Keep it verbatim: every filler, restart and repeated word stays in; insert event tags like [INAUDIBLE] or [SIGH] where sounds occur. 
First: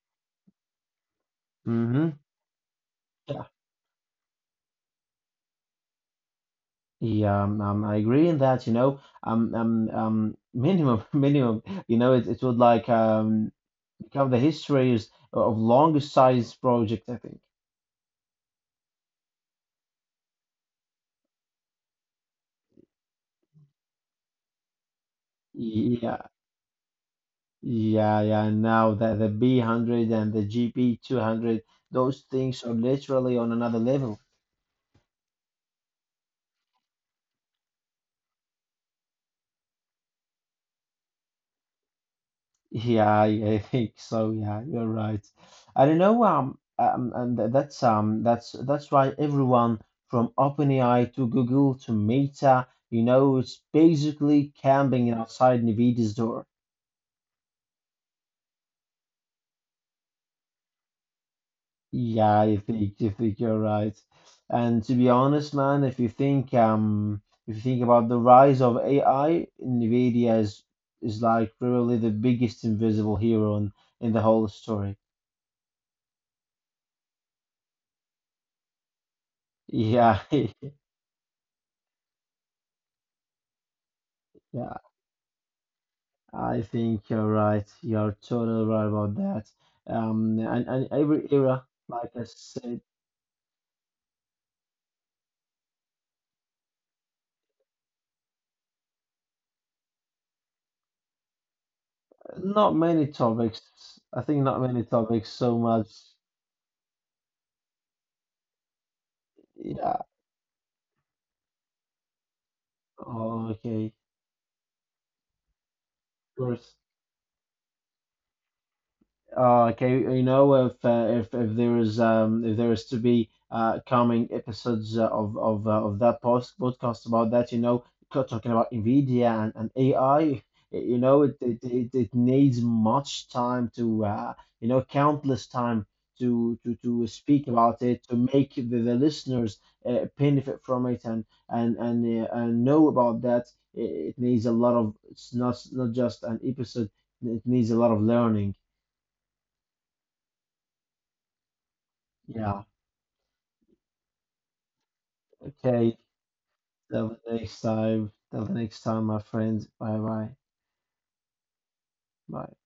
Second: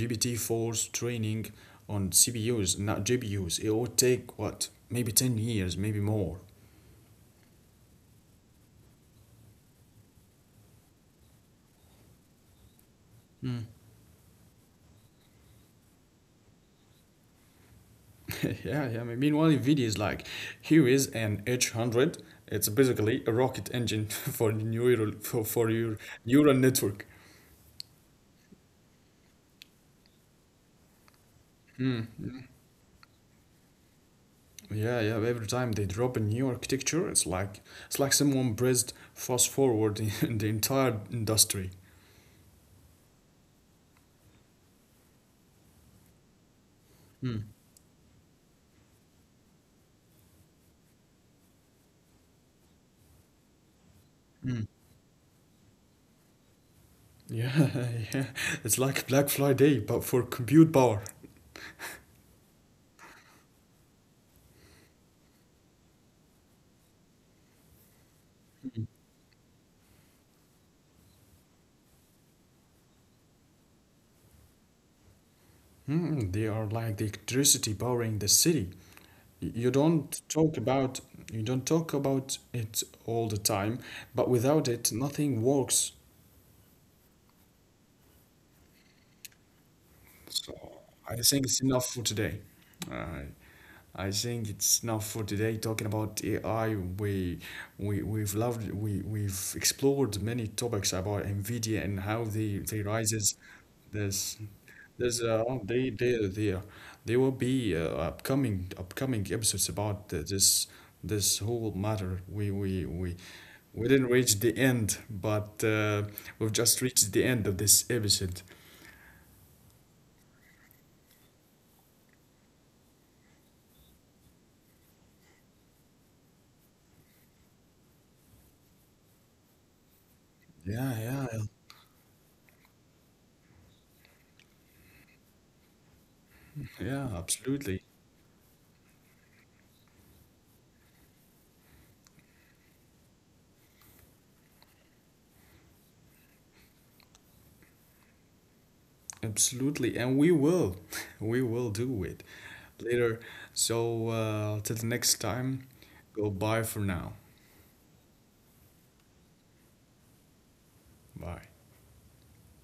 G P T four's training hmm on C P Us, not Yeah. G P Us. It would take what maybe ten years, maybe more. Yeah. Um, um, I agree in that, you know, um, um, um, minimum, [LAUGHS] minimum, you know, it, it would like um become the histories of longest size project, I think. [LAUGHS] yeah, yeah. Meanwhile, NVIDIA is like, here is an H one hundred. It's basically a rocket engine [LAUGHS] for neural for, for your Yeah. neural network. Yeah. Yeah. Now that the B one hundred and the G P two hundred, those things are literally on another level. Yeah, yeah. Every time they drop a new architecture, it's like it's like someone pressed fast forward [LAUGHS] in the entire industry. Yeah, I, I think so. Yeah, you're right. I don't know. Um, um, and th- Hmm. that's um, that's that's right. Everyone from OpenAI to Google to Meta, you know, it's basically camping outside NVIDIA's door. Yeah, [LAUGHS] yeah. It's like Black Friday, but for compute power. Yeah, I think I think you're right. And to be honest, man, if you think um, if you think about the rise of A I, NVIDIA is is like really the biggest invisible hero in, in the whole story. Mm, they are like the electricity powering the city. Y- You Yeah, don't [LAUGHS] talk about you don't talk about it all the time, but yeah. without it, nothing works. I think you're right. You're totally right about that. Um, So and, and I every think era, it's enough for like I today. said, Uh, I think it's enough for today talking about A I. We, we we've loved we we've explored many topics about NVIDIA and how they not they many rises. topics. I think There's not many topics there's uh so much. they they they uh, there will be uh, upcoming upcoming episodes Yeah. about uh, this this whole matter. We we we Oh, okay. we Of didn't reach the end, but uh, we've course. just reached the end of this episode. Oh, okay. You know, if uh, if if there is um if there is to be uh coming episodes uh, of of uh, of that post podcast about that, you know, co- talking about NVIDIA and, and A I, you Yeah, know, yeah, it it, it it needs much time to uh you know countless time to to to yeah, speak about absolutely. it to make the, the listeners uh, benefit from it and and and uh, and know about that. It, it needs a lot of it's not not just an episode. It needs a lot of learning. Absolutely, and we will. [LAUGHS] We will do it Yeah. later. So, uh, till the next time, Okay, goodbye for now. till the next time, till the next time, my friends. Bye bye. Bye. Bye.